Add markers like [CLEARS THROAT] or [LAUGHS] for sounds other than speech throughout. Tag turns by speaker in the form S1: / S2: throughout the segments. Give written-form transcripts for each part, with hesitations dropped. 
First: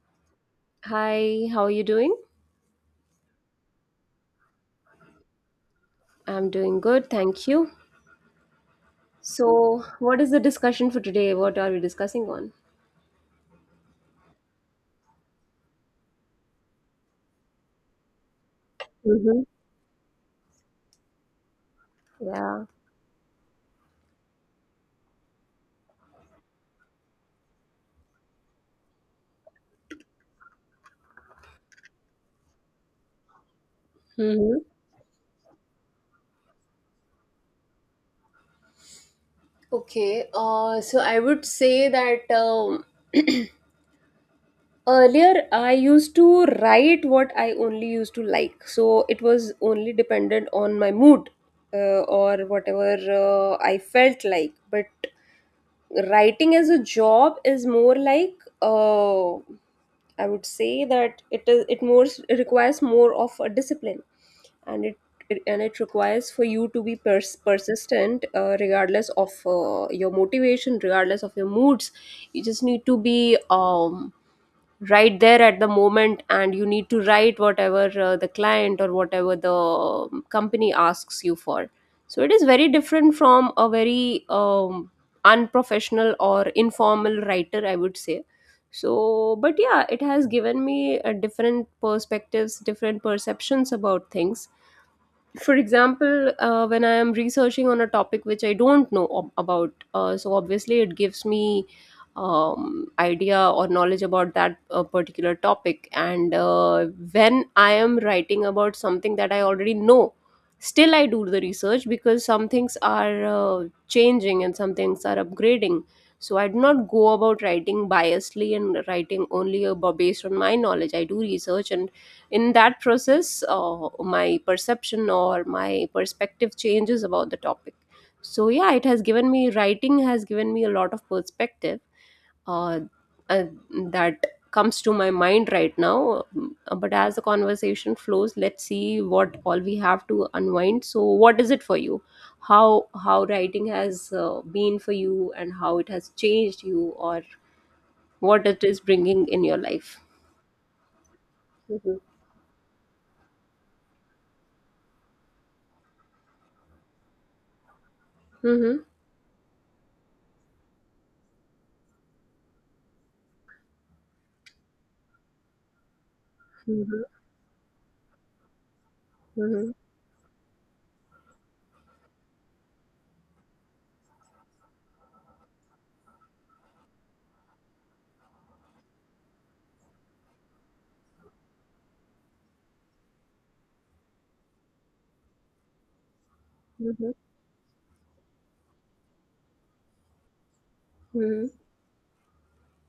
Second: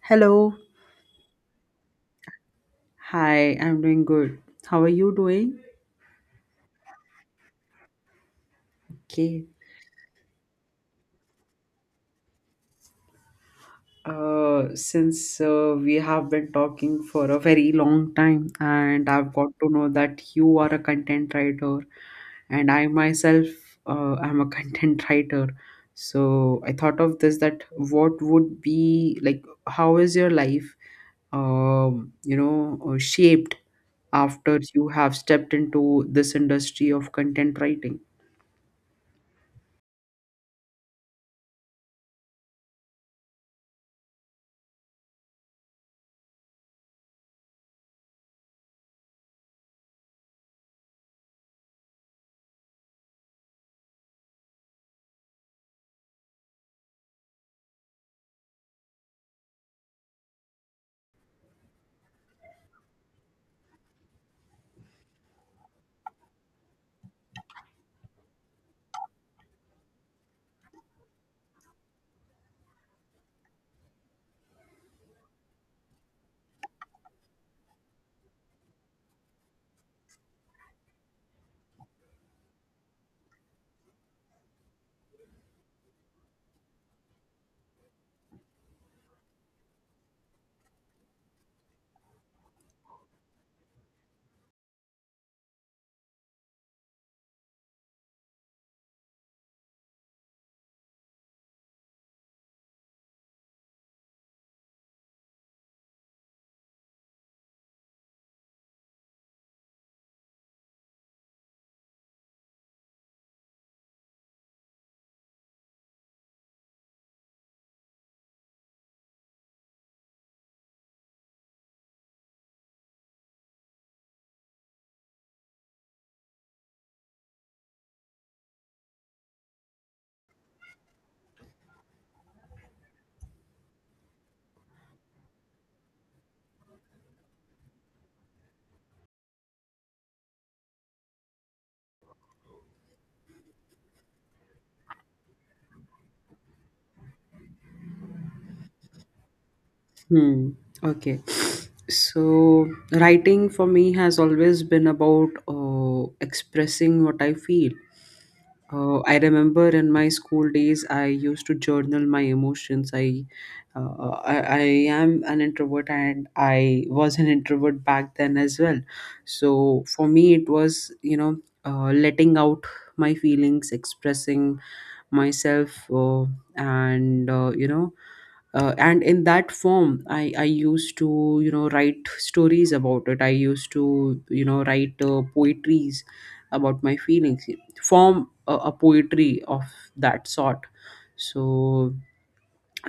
S1: Hello.
S2: Hi, how are you doing?
S1: Hi, I'm doing good. How are you doing?
S2: I'm doing good, thank you.
S1: Okay.
S2: So, what is the discussion for today? What are we discussing on?
S1: Since we have been talking for a very long time, and I've
S2: Mm-hmm.
S1: got to know that you are a content writer,
S2: Yeah.
S1: and I myself am a [LAUGHS] content writer. So I thought of this that what would be like, how is your life, shaped after
S2: Mm-hmm.
S1: you have stepped into this industry of content writing?
S2: Okay. So I would say that earlier I used to write what I only used to like. So it was only dependent on my mood or whatever I felt like. But writing as a job is more like uh, I would say that it more it requires more of a discipline and it, it and it requires for you to be persistent regardless of your motivation regardless of your moods, you just need to be right there at the moment, and you need to write whatever the client or whatever the company asks you for. So it is very different from a very unprofessional or informal writer, I would say. So but yeah, it has given me a different perspectives, different perceptions about things. For example, when I am researching on a topic which I don't know about, so obviously it gives me idea or knowledge about that particular topic. And when I am writing about something that I already know, still I do the research because some things are changing and some things are upgrading. So I do not go about writing biasly and writing only about based on my knowledge. I do research, and in that process my perception or my perspective changes about the topic. So yeah, it has given me, writing has given me a lot of perspective. uh, uh, that comes to my mind right now. Mm, but as the conversation flows, let's see what all we have to unwind. So what is it for you, how writing has been for you, and how it has changed you or what it is bringing in your life?
S1: Hmm. Okay.
S2: hmm
S1: So, writing for me has always been about expressing what I feel.
S2: hmm
S1: I remember in my school days, I used to journal my emotions. I am an introvert and I was an introvert back then as well.
S2: hmm
S1: So, for me, it was, letting out my feelings, expressing myself, and, uh, you know, and in that form I used to write stories about it. I used to write poetries about my
S2: hmm
S1: feelings, form a poetry of that sort.
S2: Mm-hmm.
S1: So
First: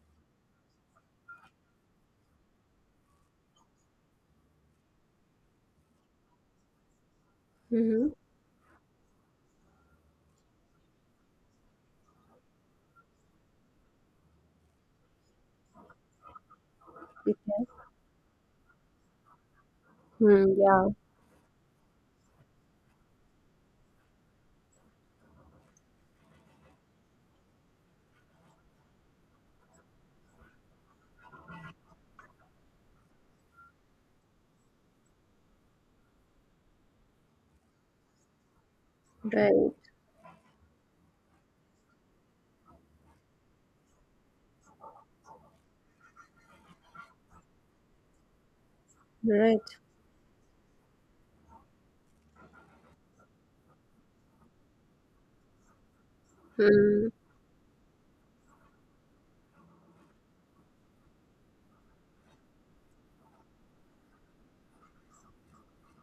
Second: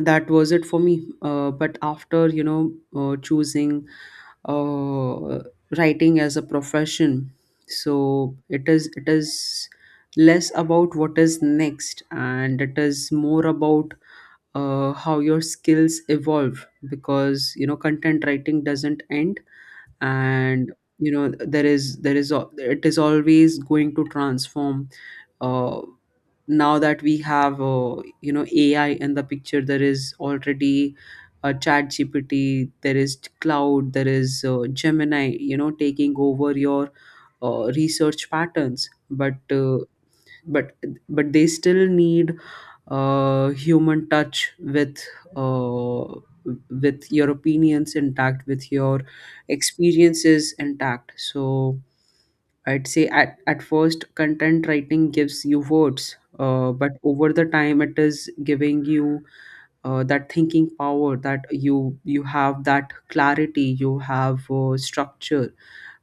S1: that was it for me. But after choosing uh, writing as a profession, so
S2: Mm-hmm.
S1: it is less about what is next and it is more about how your skills evolve,
S2: We.
S1: because content writing doesn't end,
S2: Mm,
S1: and
S2: yeah.
S1: there is al- it is always going to transform. uh, Now that we have, AI in the picture, there is already chat gpt there is Cloud, there is Gemini, taking over your research patterns,
S2: Right.
S1: but but they still need human touch with, uh, with your opinions intact, with your
S2: Right.
S1: experiences intact. So I'd say at first content writing gives you words, but
S2: Mm,
S1: over the time it is giving you that thinking power, that you have that clarity, you have structure,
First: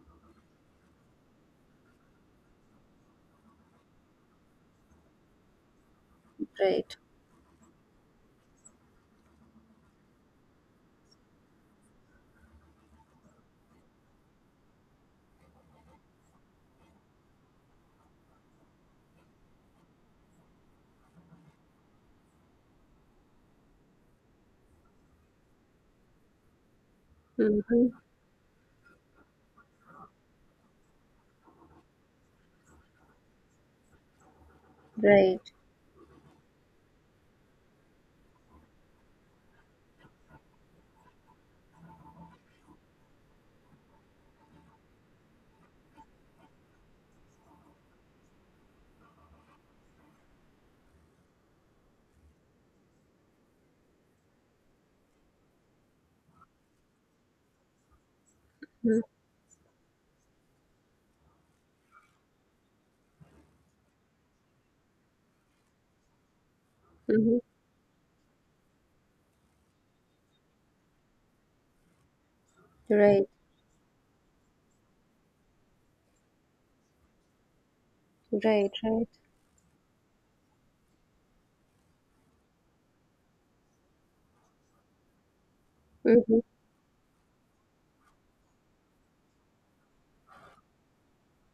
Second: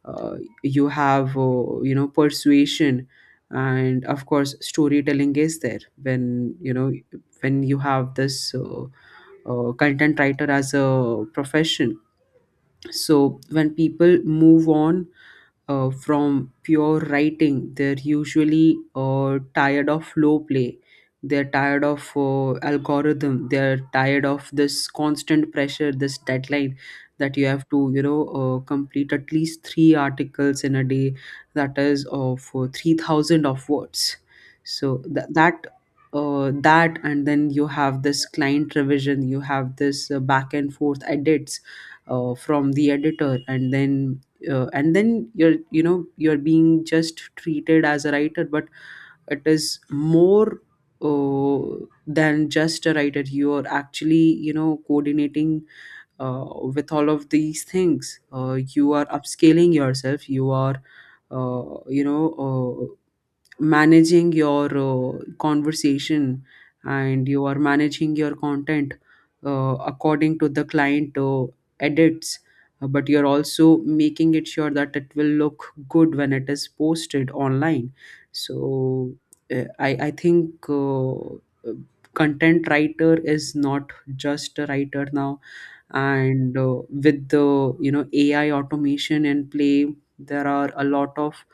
S1: uh, you have, persuasion, and of course storytelling is there when
S2: Right.
S1: you have this content writer as a profession. So when people move on from pure writing, they're usually tired of slow play. They're tired of algorithm. They're tired of this constant pressure, this deadline, that you have to,
S2: mm-hmm.
S1: complete at least three articles in a day. That is of 3,000 of words. So th-
S2: Right.
S1: that. That and then you have this client revision, you have this back and forth edits from the editor, and then you're, you're being just treated as a writer, but it is more than just a writer. You're actually, coordinating uh, with all of these things. You
S2: Mm,
S1: are upscaling yourself, you are, uh, you know uh, managing your conversation, and
S2: mm-hmm.
S1: you are managing your content according to the client edits, but you're
S2: Right.
S1: also making it sure that it will look good when it is posted online.
S2: Right. Right.
S1: So I think content writer is not just a writer now.
S2: Mm-hmm.
S1: And with the, AI automation and play, there are a lot of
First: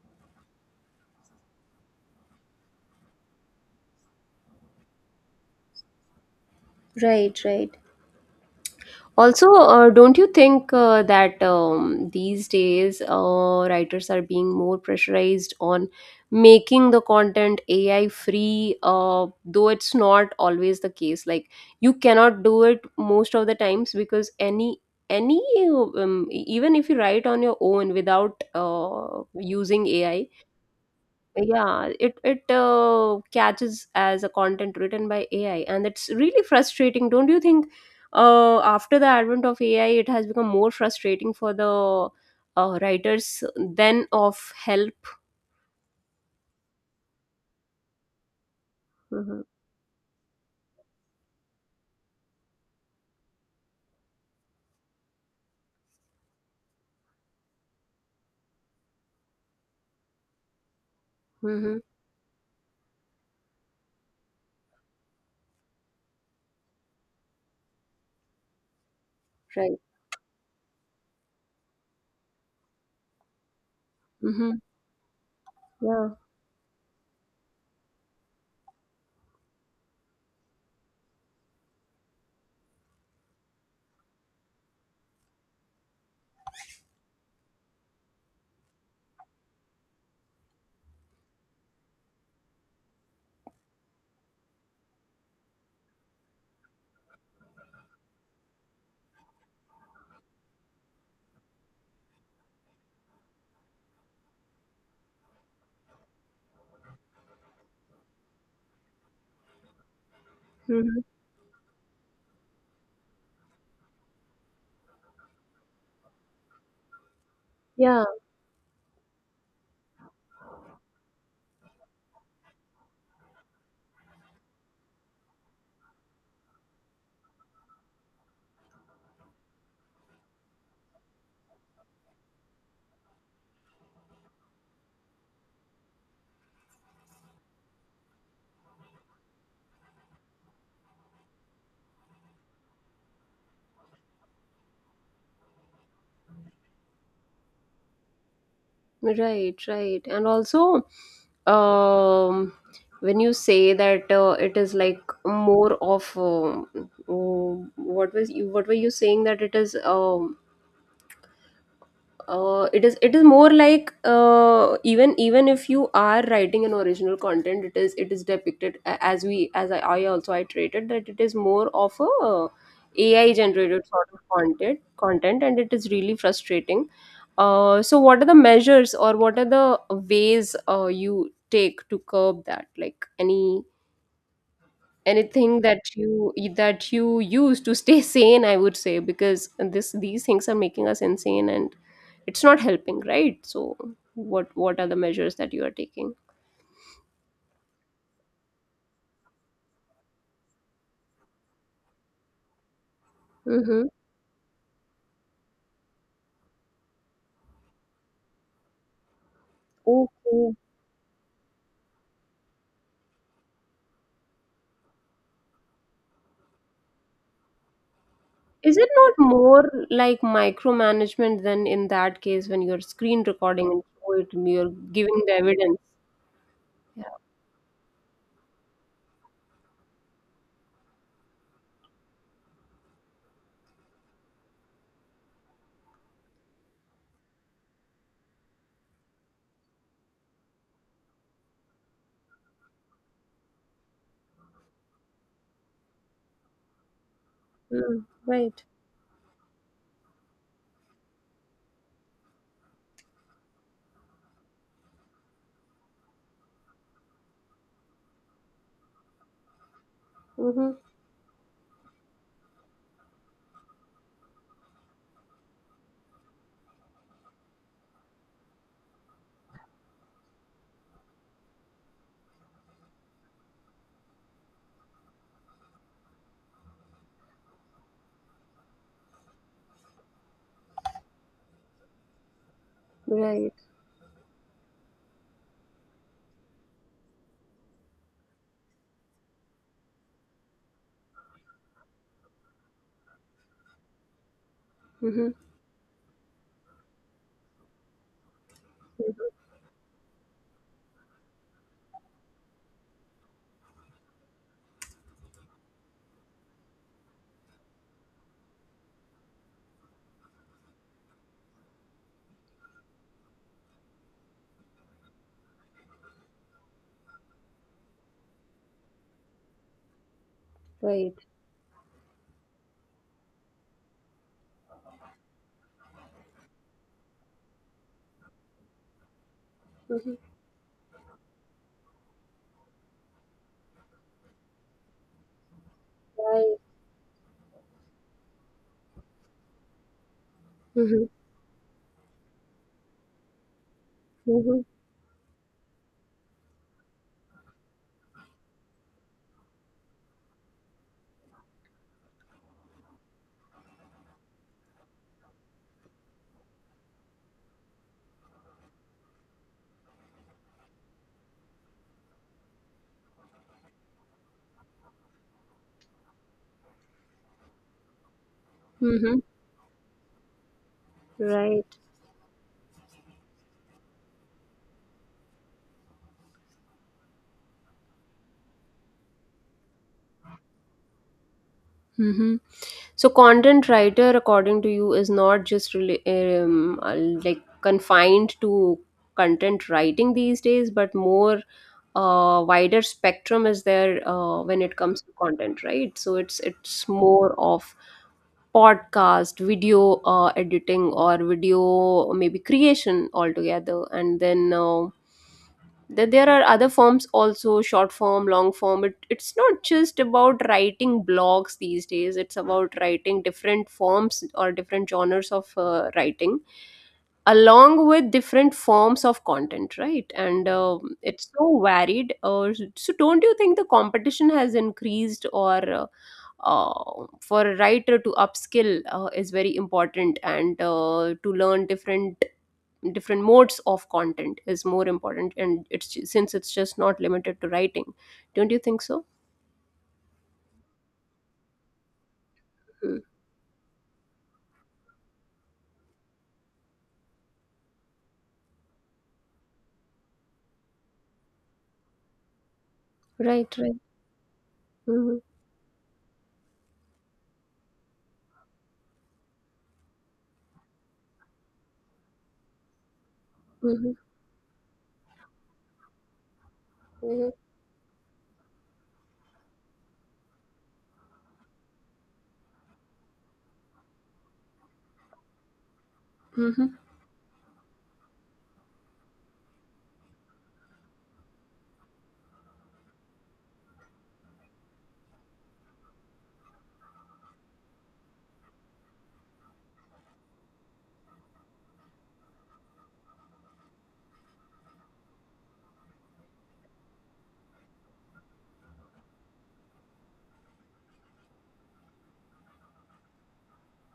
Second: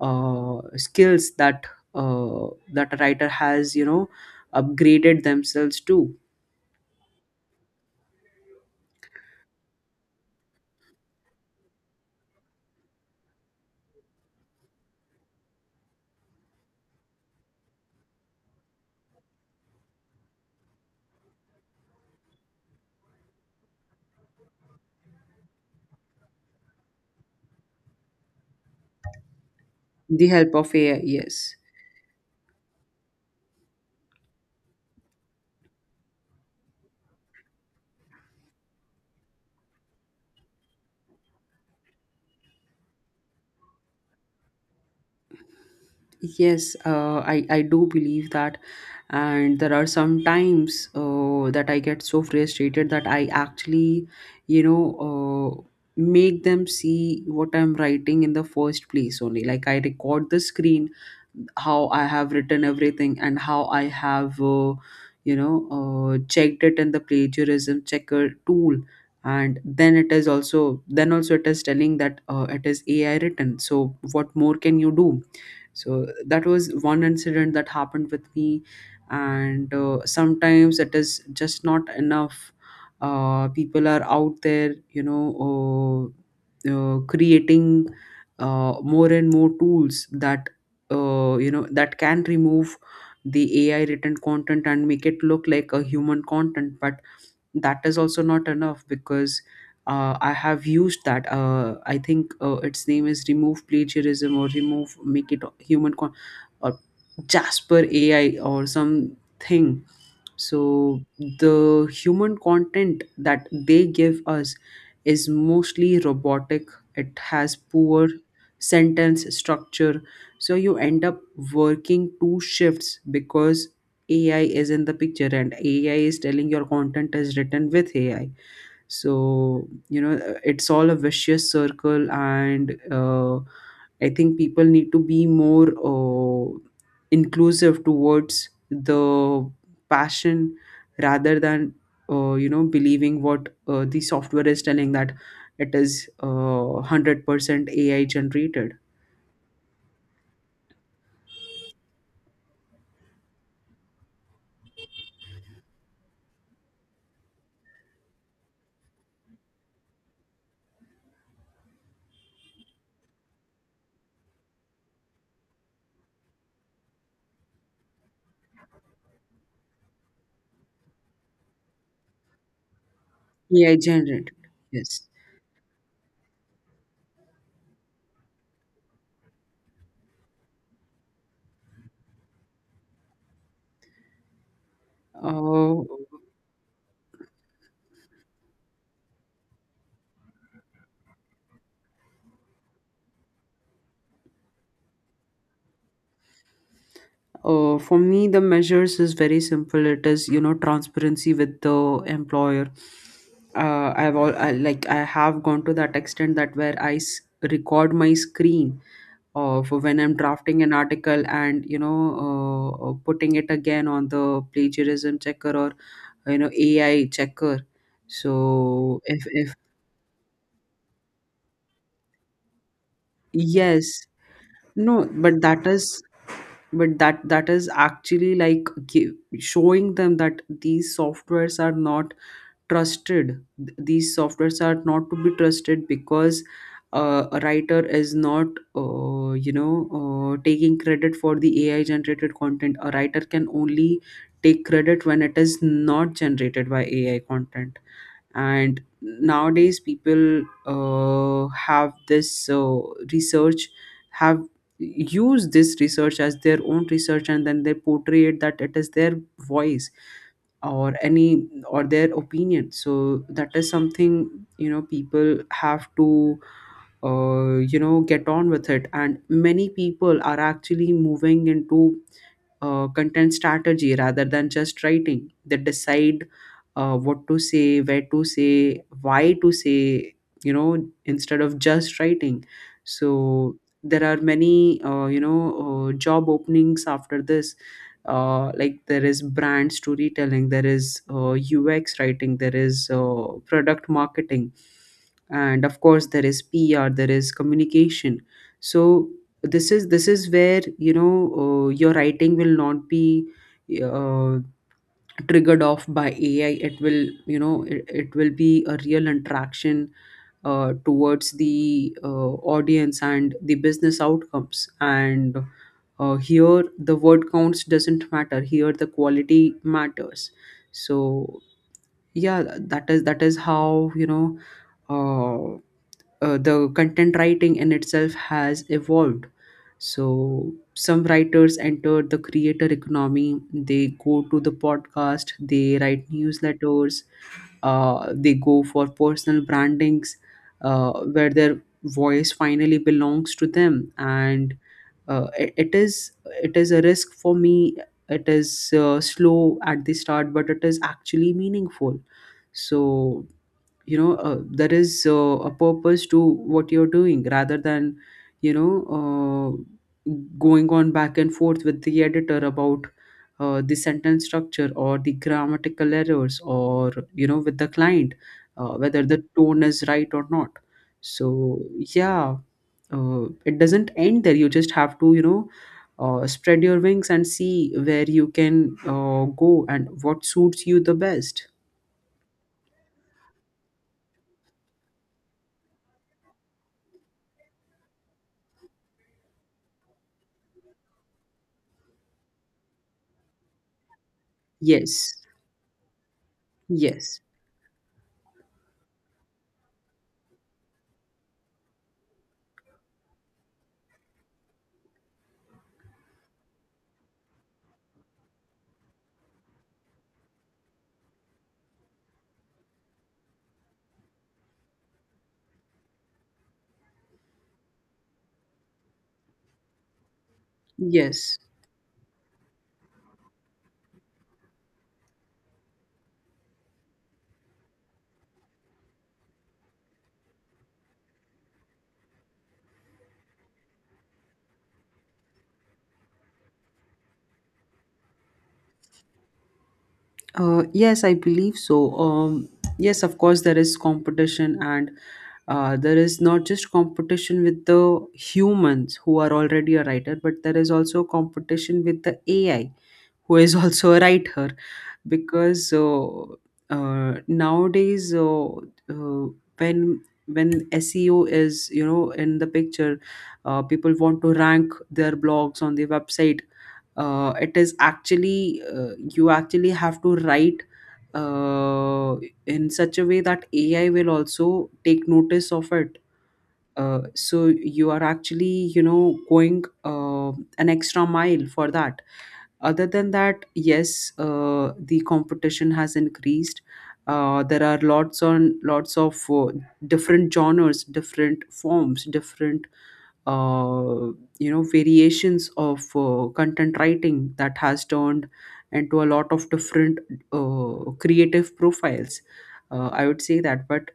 S1: skills that, uh, that a writer has, upgraded themselves to
S2: Right. Right. Also, don't you think that these days writers are being more pressurized on making the content AI free, though it's not always the case. Like you cannot do it most of the times because any e, even if you write on your own without using
S1: the
S2: AI,
S1: help of AI, yes.
S2: yeah it catches as a content written by ai, and it's really frustrating, don't you think after the advent of ai it has become more frustrating for the writers than of help?
S1: Yes, I do believe that.
S2: Mm-hmm.
S1: And there are some times that I get so frustrated that I actually, you know, uh, make them see what I'm writing in the first place only. Like I record the screen,
S2: Mm-hmm.
S1: how I have written everything, and how I have, checked it in the plagiarism checker tool. And
S2: Right.
S1: then it is also, then also it is telling that it is AI written. So what
S2: Mm-hmm.
S1: more can you do? So
S2: Yeah.
S1: that was one incident that happened with me. And sometimes it is just not enough. People are out there, creating more and more tools that, that can remove the AI written content and make it look like a human content. But that is also not enough, because I have used that. I think its name is Remove Plagiarism or Remove Make It Human Con- or Jasper AI or something.
S2: Mm-hmm.
S1: So the human content that they give us is mostly robotic. It has
S2: Yeah.
S1: poor sentence structure. So you end up working two shifts because AI is in the picture and AI is telling your content is written with AI. So, you know, it's all a vicious circle. And I think people need to be more inclusive towards the passion rather than, believing what the software is telling, that it is 100% AI generated.
S2: Right. Right. And also, um when you say that it is like more of what was you what were you saying that it is it is it is more like even even if you are writing an original content, it is depicted as we as I also iterated that it is more of a AI
S1: AI
S2: generated sort of
S1: generated.
S2: content
S1: Yes.
S2: content and it is really frustrating. So what are the measures or what are the ways you take to curb that, like anything
S1: Uh,
S2: that you use to stay [LAUGHS] sane, I would say, because this these things are making us insane and it's not helping, right? So what are the measures that you are taking?
S1: For me, the measures is very simple. It is, transparency with the employer.
S2: Mm-hmm.
S1: Like I have gone to that extent that where record my screen of when I'm
S2: Okay.
S1: drafting an article, and putting it again on the plagiarism checker or, AI checker.
S2: Is it
S1: So
S2: not
S1: if
S2: more like micromanagement than in that case when you're screen recording and
S1: Yes,
S2: show it and you're
S1: no,
S2: giving the
S1: but
S2: evidence? Yeah.
S1: that is actually like showing them that these softwares are not trusted. These softwares are not to be trusted because a writer is not, uh, you know taking credit for the AI generated content. A writer can only take credit when it is not generated by AI content.
S2: Mm, right.
S1: And nowadays people have this research, have used this research as their own research, and then they portray it that it is their voice
S2: Mm-hmm.
S1: or any or their opinion. So that is something, people have to, get on with it. And many people are actually moving into content strategy rather than just writing. They decide what to say, where to say, why to say, you know, instead of just writing.
S2: Right.
S1: So there are many, job openings after this. Like there is brand storytelling, there is UX writing, there is product marketing,
S2: Mm-hmm.
S1: and of course there is PR, there is communication. So
S2: Mm-hmm.
S1: this is where, your writing will not be uh, triggered off by AI. It will, it will be a real interaction towards the audience and the business outcomes. And here the word counts doesn't matter, here the quality matters.
S2: Right.
S1: So yeah, that is how, uh, the content writing in itself has evolved. So some writers entered the creator economy. They go to the podcast. They write
S2: Right.
S1: newsletters. They go for personal brandings,
S2: Mm-hmm.
S1: where their voice finally belongs to them. And
S2: Mm-hmm.
S1: uh, it, it is it is a risk for me. It is slow at the start, but it is actually meaningful. So, there is a purpose to what you're doing rather than, you know uh, going on back and forth with the editor about the sentence structure or the grammatical errors, or, with the client whether
S2: Mm-hmm.
S1: the tone is right or not. So
S2: Right.
S1: yeah, it doesn't end there. You just have to, spread your wings and see where you can go and what suits you the best.
S2: Mm-hmm. So, content writer, according to you, is not just really, like confined to content writing these days, but more wider spectrum is there when it comes to
S1: Yes,
S2: content, right? So it's
S1: yes.
S2: more of podcast, video editing, or video maybe creation altogether, and then. That there are other forms also, short form, long form. It, it's not just about writing blogs these days, it's about writing different forms or different genres of writing along with different forms of content, right? And it's
S1: Yes.
S2: so varied. So don't you think the competition has increased, or for a writer to upskill is very important, and to learn different different modes of content is more important, and it's since it's just not limited to writing, don't you think so?
S1: Yes, I believe so. Yes,
S2: Mm.
S1: of course, there is competition, and there is not just competition with the humans who are already a writer, but there is also competition with the AI, who is
S2: Right,
S1: [LAUGHS]
S2: right.
S1: also a writer.
S2: Mm-hmm.
S1: Because uh, uh, nowadays, uh, uh, when when SEO is, in the picture,
S2: Mm-hmm.
S1: people want to rank their blogs on the website.
S2: Mm-hmm.
S1: It is actually You actually have to write uh, in such a way that AI will also take notice of it.
S2: Mm-hmm.
S1: So you are actually, going an extra mile for that. Other than that, yes, the competition has increased. There are lots on lots of different genres, different forms, different, uh, variations of content writing that has turned into a lot of different creative profiles. I would say that, but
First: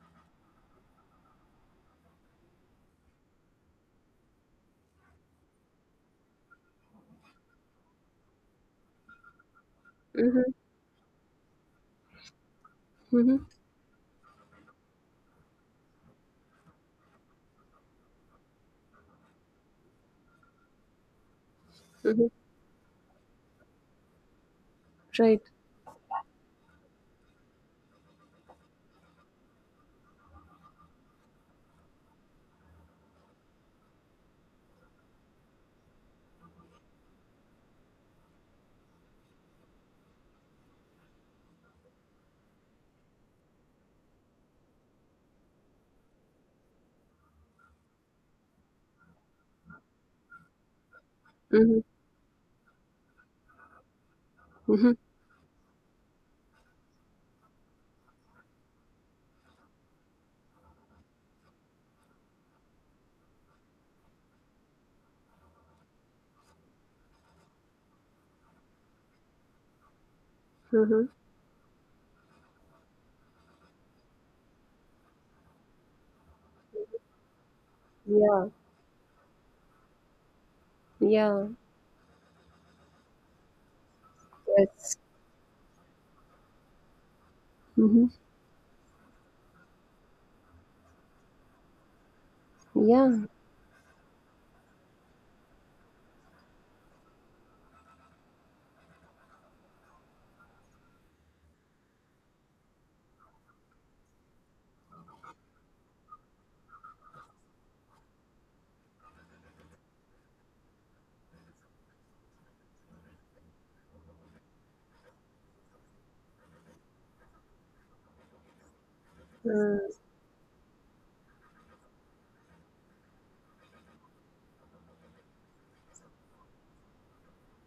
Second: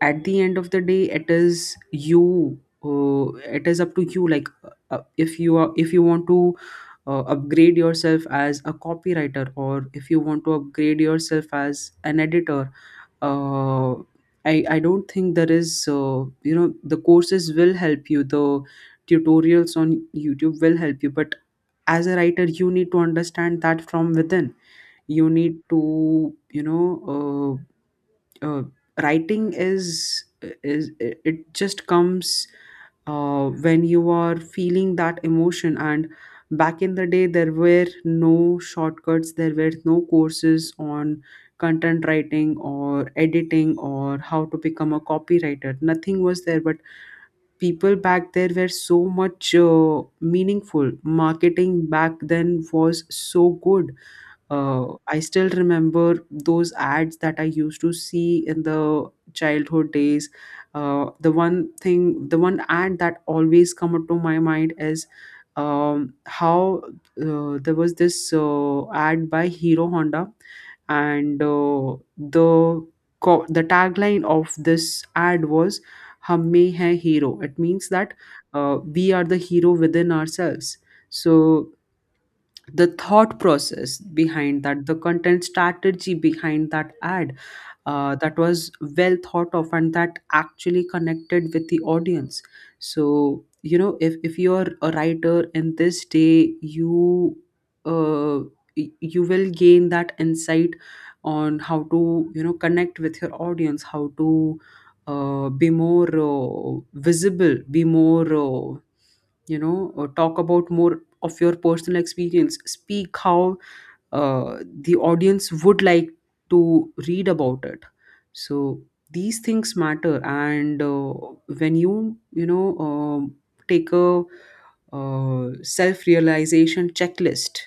S1: at the end of the day, it is you. It is up to you. Like, if you are, if you want to upgrade yourself as a copywriter or if you want
S2: Mm-hmm.
S1: to upgrade yourself as an editor. Uh, I, I don't think there is, you know, the courses will help you, the tutorials on YouTube will help you, but as a
S2: Mm-hmm.
S1: writer you need to understand that from within. You
S2: Right.
S1: need to uh, writing is it it just comes when you are feeling that emotion. And back in the day there were no shortcuts, there were no courses on content writing or editing or how to become a copywriter, nothing was there. But people back there were so much, meaningful
S2: Mm-hmm.
S1: marketing back then was so good. uh,
S2: Mm-hmm.
S1: I still remember those ads that I used to see in the childhood days. The one thing, the one ad that always come to my mind is how there was this ad by Hero Honda,
S2: Mm-hmm.
S1: and the tagline of this ad was "Hum mein hai hero." It means that
S2: Yeah.
S1: we are the hero within ourselves. So
S2: Yeah.
S1: the thought process behind that, the
S2: Yes.
S1: content strategy behind that ad,
S2: Mm-hmm.
S1: that was well thought of and that actually connected with the audience. So
S2: Yeah.
S1: you know, if you're a writer in this day, you uh, you will gain that insight on how to, you know, connect with your audience, how to be more visible, be more uh, talk about more of your personal experience, speak how the audience would like to read about it. So these things
S2: uh,
S1: matter, and when you know take a uh, self realization checklist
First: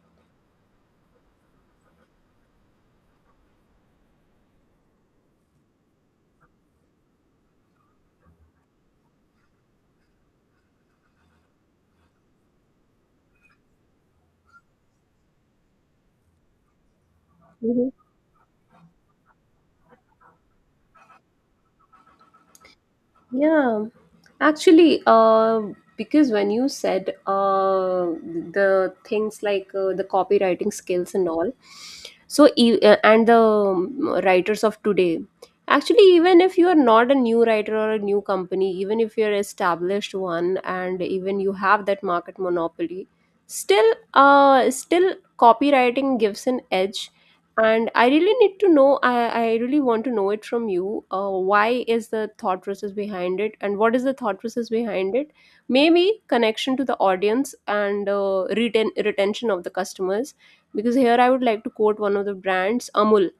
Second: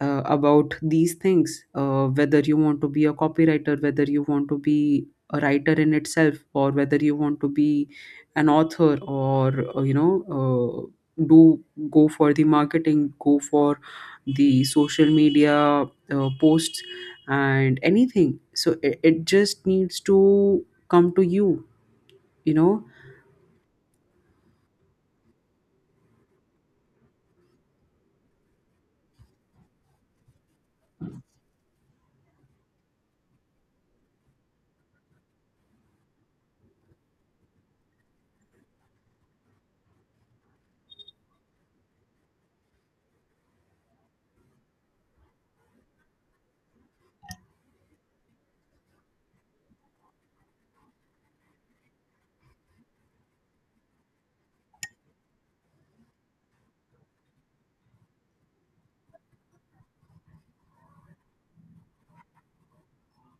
S1: about these things, whether you want to be a copywriter, whether you want to be a writer in itself, or whether you want to be an author, or uh, do, go for the marketing, go for the social media posts and
S2: mm-hmm.
S1: anything. So it just needs to come to you, you know.
S2: Yeah. Actually, because when you said the things like the copywriting skills and all, so and the writers of today, actually, even if you are not a new writer or a new company, even if you're established one, and even you have that market monopoly, still, still copywriting gives an edge, and I really need to know, I really want to know it from you, why is the thought process behind it and what is the thought process behind it? Maybe connection to the audience, and retention of the customers, because here I would like to quote one of the brands, Amul,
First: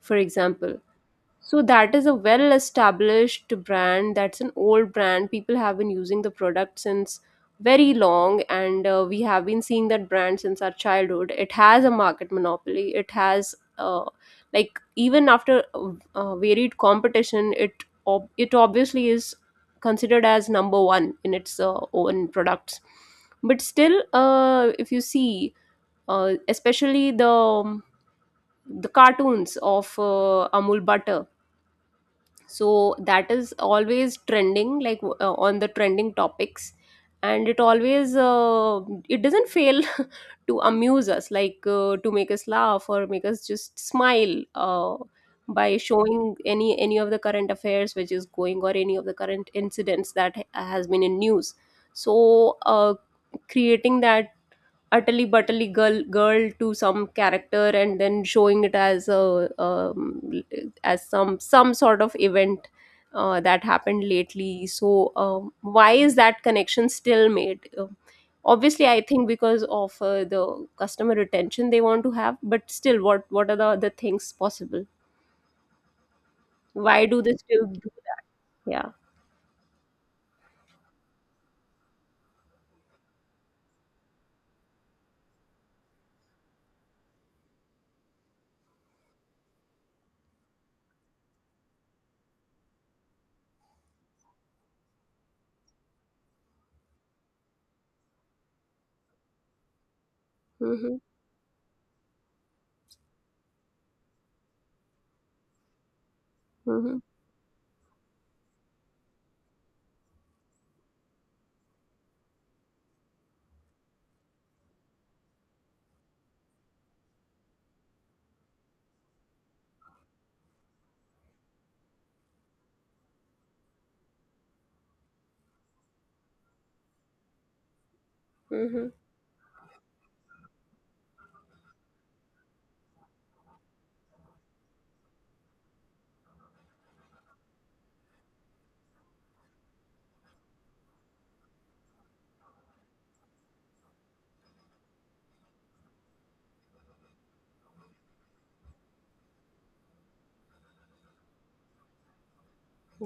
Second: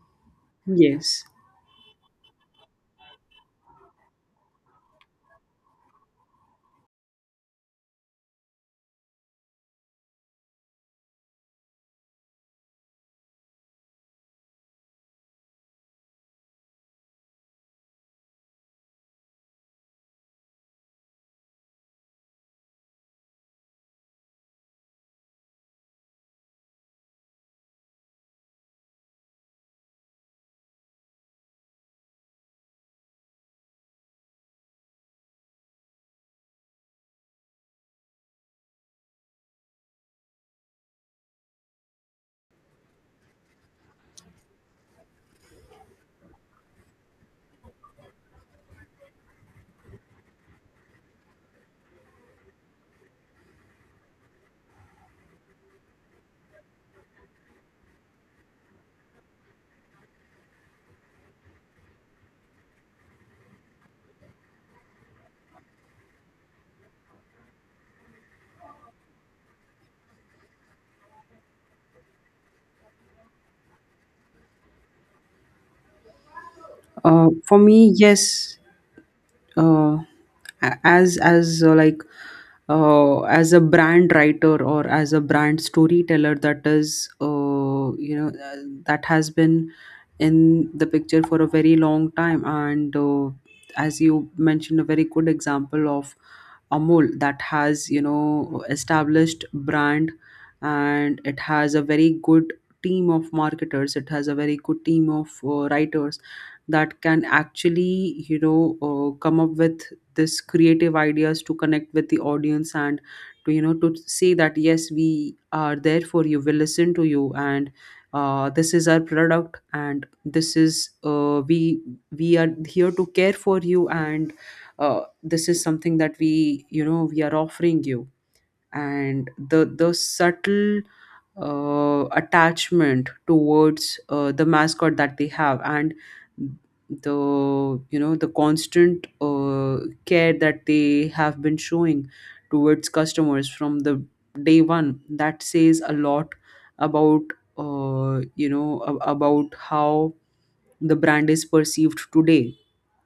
S2: for example.
S1: Yes.
S2: So that is a well established brand. That's an old brand. People have been using the product since very long, and we have been seeing that brand since our childhood. It has a market monopoly. It has like, even after varied competition, it it obviously is considered as number one in its own products. But still, if you see, especially the cartoons of Amul butter, so that is always trending, like on the trending topics, and it always it doesn't fail [LAUGHS] to amuse us, like to make us laugh or make us just smile, by showing any of the current affairs which is going, or any of the current incidents that has been in news. So creating that utterly butterly girl to some character and then showing it as a um, as some sort of event that happened lately. So why is that connection still made? Obviously I think because of the customer retention they want to have, but still what are the other things possible, why do they
S1: For
S2: still do
S1: me,
S2: that?
S1: yes.
S2: Yeah.
S1: uh, a- as Like, as a brand writer or as a brand storyteller, that is, that has been in the picture for a very long time. And as you mentioned, a very good example of Amul, that has, you know, established brand,
S2: Mm-hmm.
S1: and it has a very good team of marketers, it has a very good team of writers
S2: Mm-hmm.
S1: that can actually, you know, come up with this creative ideas to connect with the audience, and to, you know, to say that yes, we are there for you, we listen to you, and this is our product, and this is, we are here to care for you, and this is something that we, you know, we are offering you.
S2: Mm-hmm.
S1: And the subtle attachment towards the mascot that they have, and the, you know, the constant care that they have been showing towards customers from the day one, that says a lot about about how the brand is perceived today.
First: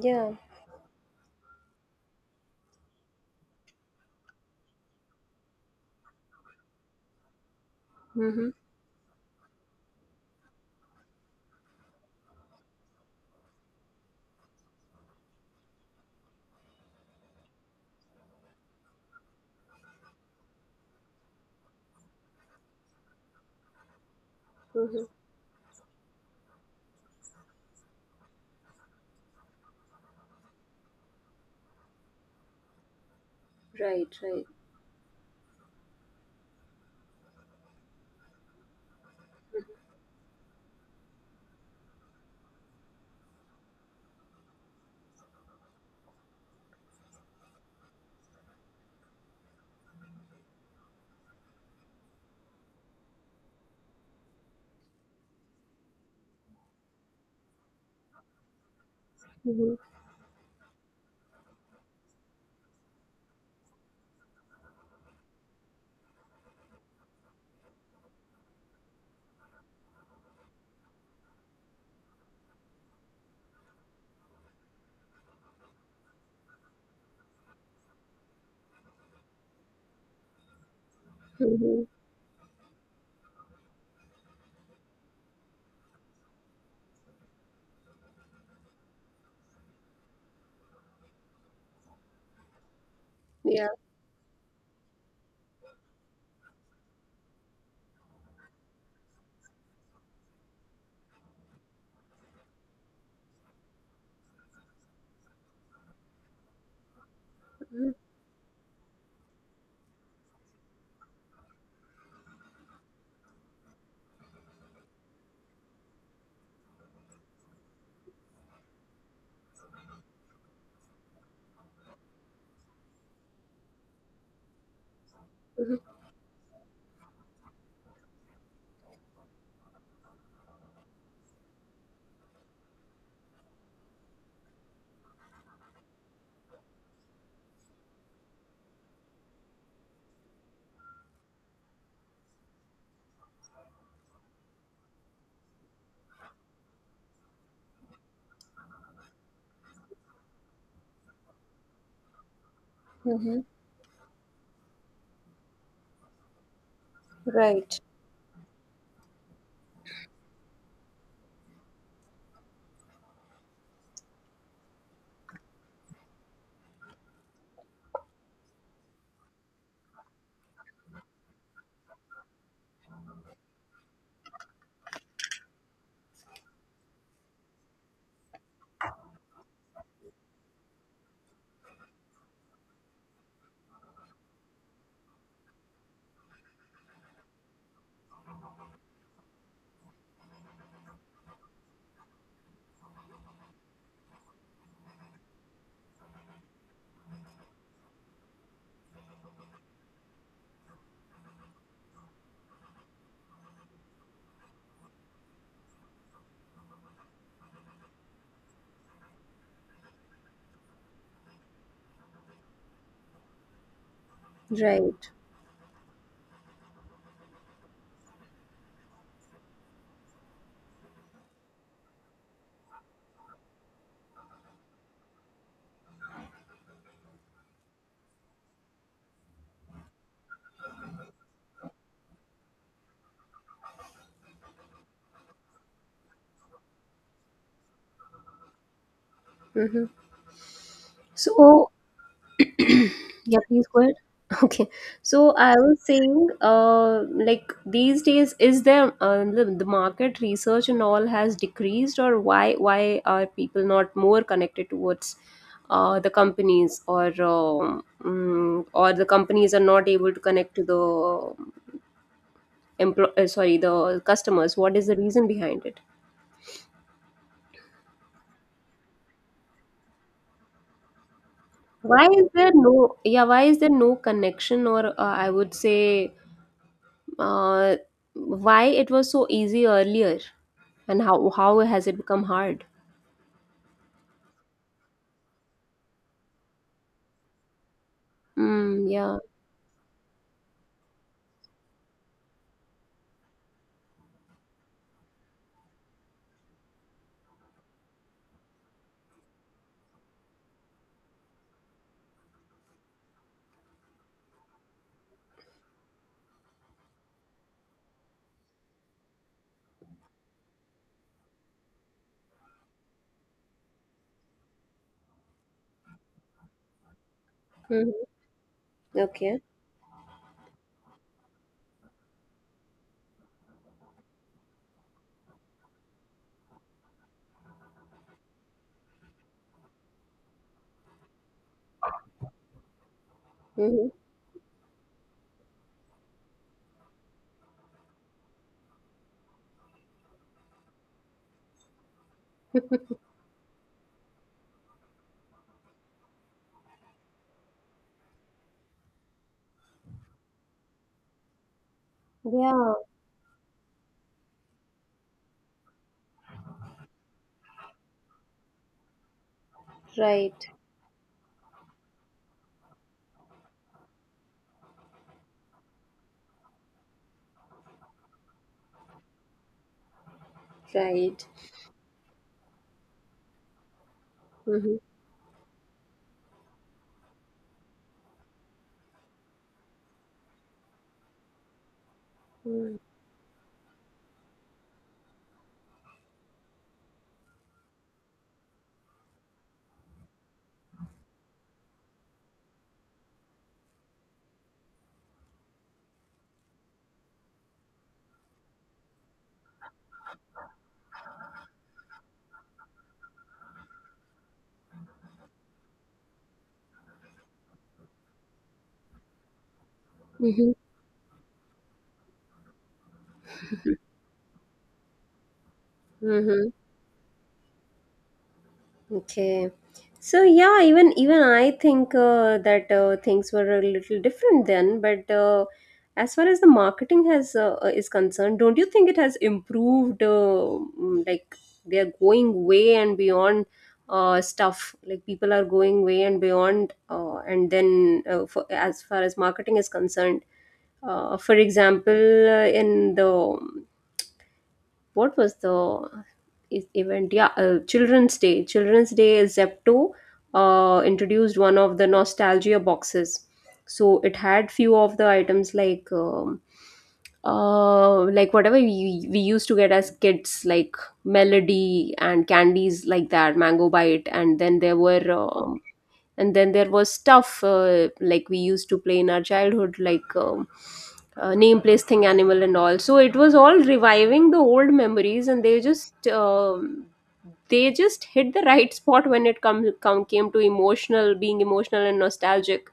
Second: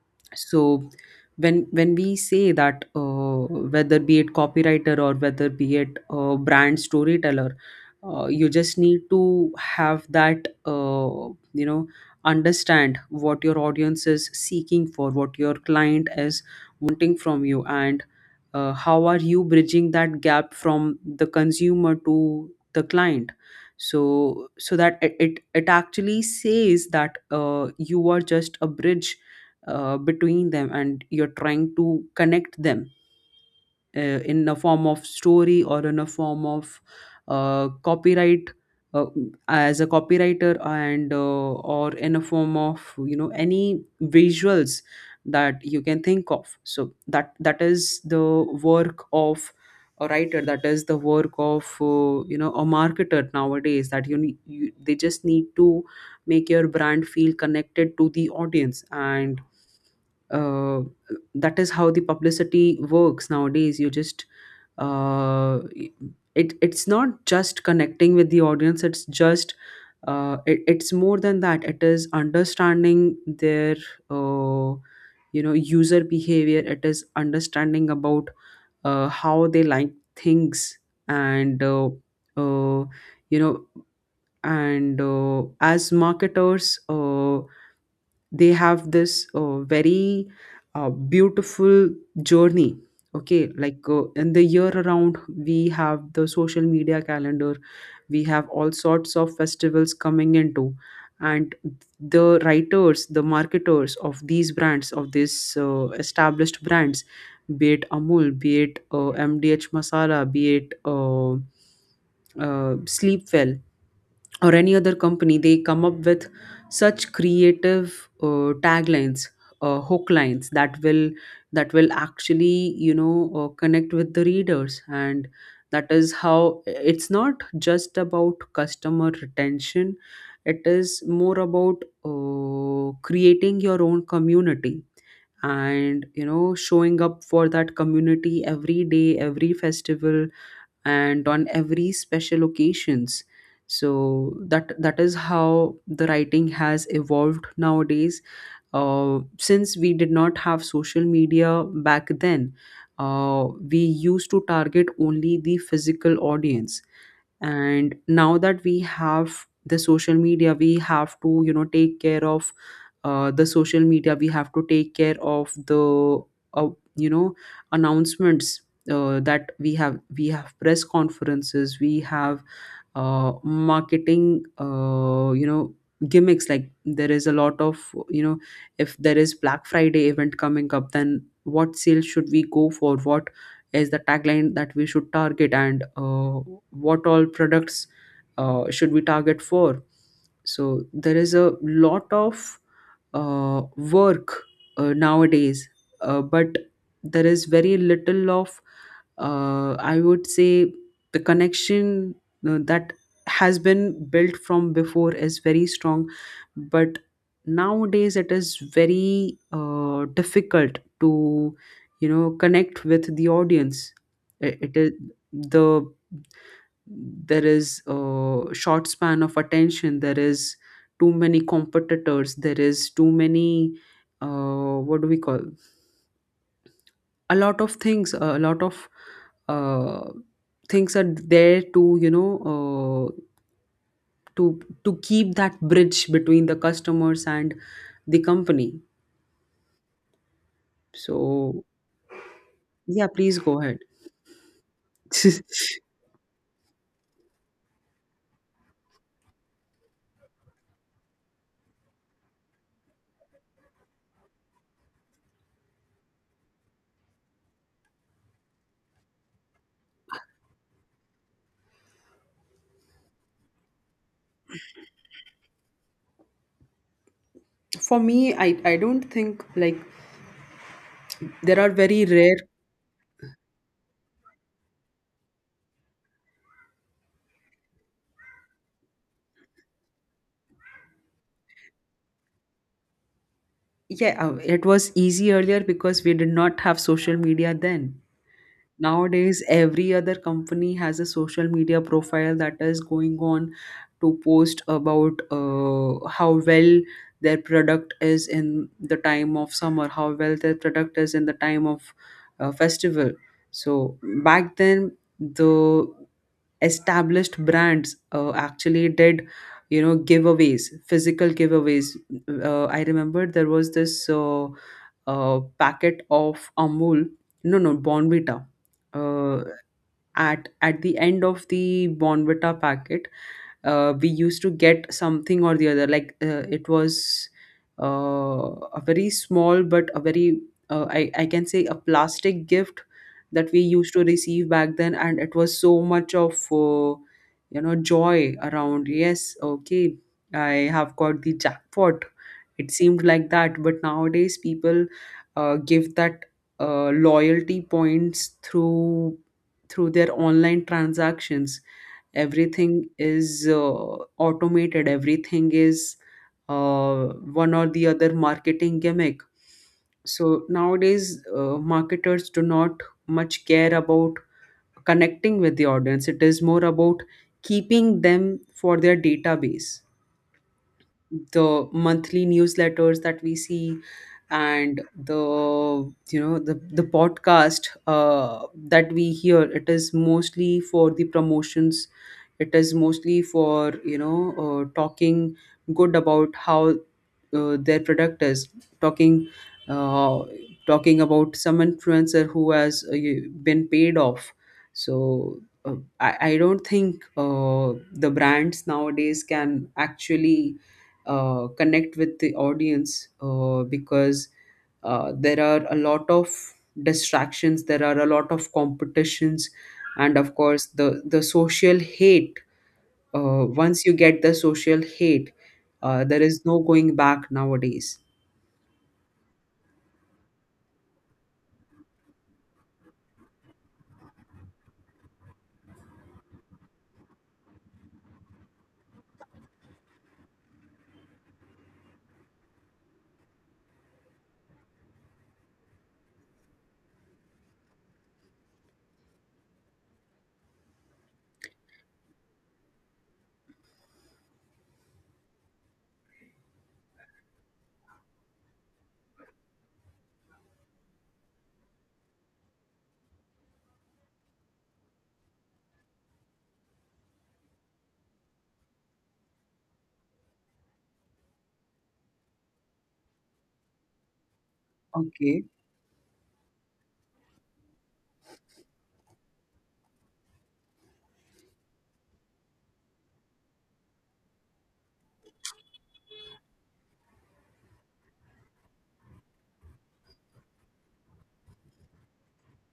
S2: Yeah.
S1: So when we say that, whether be it copywriter, or whether be it brand storyteller, you
S2: Mm-hmm.
S1: just need to have that, you know, understand what your audience is seeking for, what your client is wanting from you, and how are you bridging that gap from the consumer to the client. So that
S2: Mm-hmm.
S1: it actually says that you are just a bridge between them, and you're trying to connect them
S2: Right, right.
S1: in a form of story, or in a form of copyright uh, as a copywriter, and or in a form of, you know, any visuals that you can think of. So that, that is the work of a writer, that is the work of you know, a marketer nowadays, that you need, they just need to make your brand feel connected to the audience. And
S2: Mm-hmm.
S1: uh, that is how the publicity works nowadays. You just uh, it, it's not just connecting with the audience, it's just it's more than that, it is understanding their uh, you know, user behavior, it is understanding about how they like things. And
S2: Mm-hmm.
S1: uh, you know as marketers, they have this very beautiful journey. Okay,
S2: Yeah.
S1: like in the year around we have the social media calendar, we have all sorts of festivals coming into. And the writers, the marketers of these brands, of these established brands, be it
S2: Mm-hmm.
S1: Amul, be it MDH Masala, be it sleep well or any other company, they come up with such creative taglines, hook lines that will, that will actually, you know, connect with the readers. And that is how it's not just about customer retention, it is more about creating your own community, and, you know, showing up for that community every day, every festival, and on every special occasions. So that, that is how the writing has evolved nowadays. Since we did not have social media back then, we used to target only the physical audience.
S2: Right.
S1: And now that we have the social media, we have to, you know, take care of the social media, we have to take care of the uh, you know, announcements that we have, we have press conferences, we have marketing, you know, gimmicks. Like there is a lot of, you know, if there is Black Friday event coming up, then what sale should we go for, what is the tagline that we should target, and what all products should we target for. So there is a lot of work nowadays, but there is very little of, I would say, the connection that has been built from before is very strong, but nowadays it is very difficult to, you know, connect with the audience. It is
S2: Right.
S1: the, there is a short span of attention, there is too many competitors, there is too many, what do we call, a lot of things, a lot of uh, things are there to, uh, to to keep that bridge between the customers and the company.
S2: Mm-hmm.
S1: So
S2: So, [CLEARS THROAT]
S1: yeah, please
S2: yeah,
S1: go
S2: please
S1: ahead.
S2: go ahead. [LAUGHS] Okay. So I was
S1: [LAUGHS]
S2: saying, like these days, is there the market research and all has decreased, or why are people not more connected towards the companies, or or the companies are not able to connect to the sorry the customers? What is the reason behind it?
S1: for me, I don't think like, there are very
S2: Why is
S1: rare.
S2: there no yeah? Why is there no connection, or I would say uh, why it was so easy earlier, and how has it become hard?
S1: Yeah, it was easy earlier because we did not have social media then.
S2: Mm, yeah.
S1: Nowadays, every other company has a social media profile that is going on to post about how well their product is in the time of summer, how well their product is in the time of festival. So back then, the established brands actually did, you know, giveaways, physical giveaways. I remember there was this a packet of Amul, no, no,
S2: Hmm.
S1: Bonvita.
S2: Okay.
S1: Uh, at the end of the Bonvita packet we used to get something or the other, like it was uh, a very small but a very I can say a plastic gift that we
S2: Hmm.
S1: used to receive back then, and it was so much of you know, joy around. Yes, okay, I have got the jackpot, it
S2: [LAUGHS]
S1: seemed like that. But nowadays people give that loyalty points through their online transactions.
S2: Yeah.
S1: Everything is automated, everything is uh, one or the other marketing gimmick. So
S2: Right,
S1: nowadays, marketers do not much care about connecting with the audience, it is more about keeping them for their database.
S2: right.
S1: The monthly newsletters that we see,
S2: Mm-hmm.
S1: and the, you know, the podcast that we hear, it is mostly for the promotions, it is mostly for, talking good about how their product is, talking uh, talking about some influencer who has been paid off. So I don't think the brands nowadays can actually connect with the audience because there are a lot of distractions, there are a lot of competitions, and of
S2: Mm-hmm.
S1: course the social hate. Once you get the social hate, there is
S2: Mm-hmm.
S1: no going back nowadays.
S2: Okay. So yeah, even even I think that things were a little different then. But as far as the marketing has is concerned, don't you think it has improved? Like they are going way and beyond stuff. Like people are going way and beyond. And then for, as far as marketing is concerned, for example, in the what was the event? Yeah, Children's Day. Children's Day, Zepto introduced one of the nostalgia boxes. So it had few of the items like whatever we used to get as kids, like Melody and candies like that, Mango Bite, and then there were
S1: Okay.
S2: and then there was stuff like we used to play in our childhood, like name place thing animal and all. So it was all reviving the old memories, and they just hit the right spot when it come, come came to emotional, being emotional and nostalgic,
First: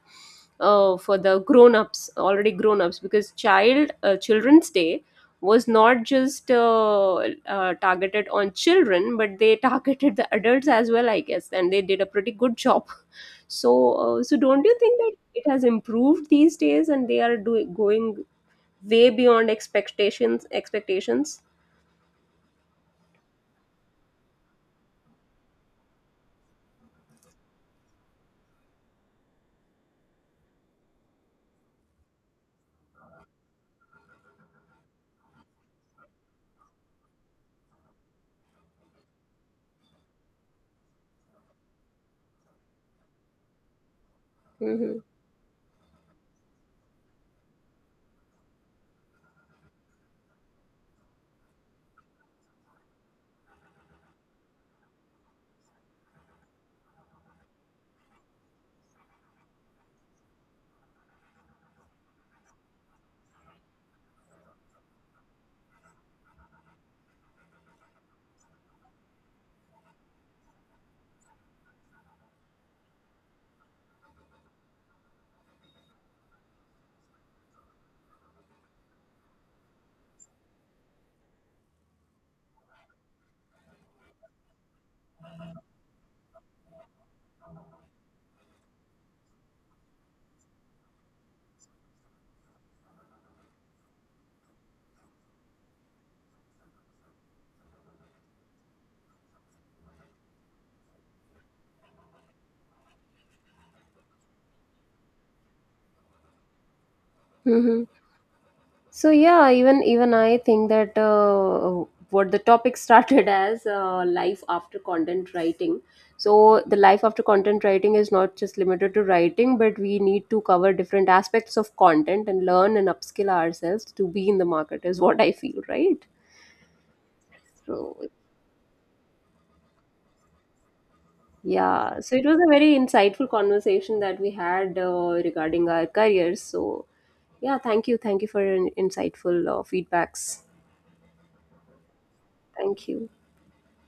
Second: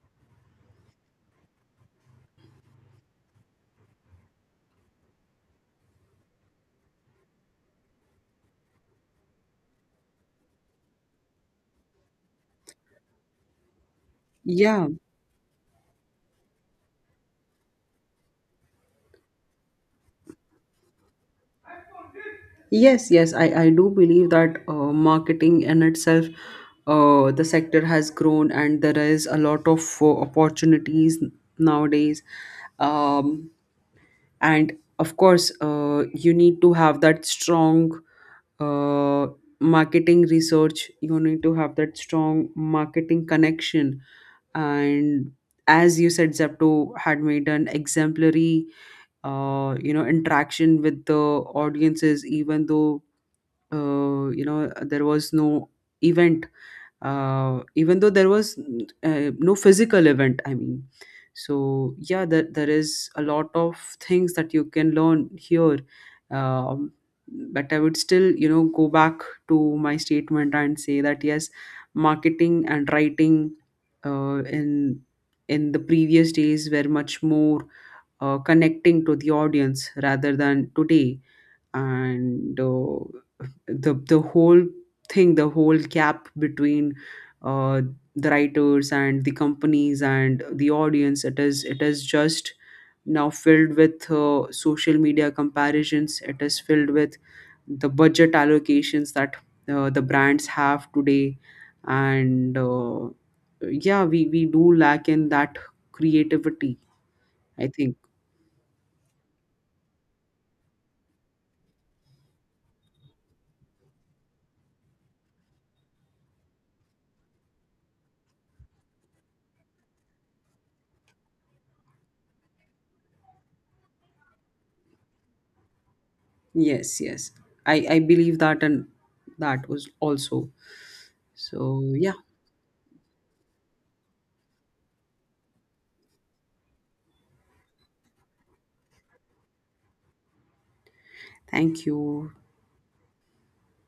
S2: for the grown-ups already grown-ups, because children's day was not just targeted on children, but they [LAUGHS] targeted the adults as well, I guess, and they did a pretty good job. So, so don't you
S1: Yeah,
S2: think that it has improved these days and they are doing going way beyond expectations?
S1: yes, yes, I do believe that marketing in itself, the sector has grown, and there is a lot of opportunities nowadays. um, and of course you need to have that strong uh, marketing research, you need to have that strong marketing connection.
S2: Mm-hmm.
S1: And as you said, Zepto had made an exemplary you know, interaction with the audiences, even though you know, there was no event, even though there was no physical event, I mean. So yeah, there is a lot of things that you can learn here. um, but I would still, you know, go back to my statement and say that yes, marketing and writing uh, in in the previous days were much more connecting to the audience rather than today. And the whole thing, the whole gap between uh, the writers and the companies and the audience, it is just now filled with social media comparisons, it is filled with the budget allocations that the brands have today. And yeah, we do lack in that creativity, I
S2: Mm-hmm.
S1: think.
S2: So yeah, even even I think that what the topic [LAUGHS] started as life after content writing. So the life after content writing is not just limited to writing, but we need to cover different aspects of content and learn and upskill ourselves to be in the market, is what I feel, right?
S1: Yes, yes.
S2: So
S1: I believe that, and that was also. So
S2: yeah, so
S1: yeah,
S2: it was a very insightful conversation that we had regarding our careers. So, yeah, thank you. Thank you for your insightful feedbacks.
S1: thank you.
S2: Thank you.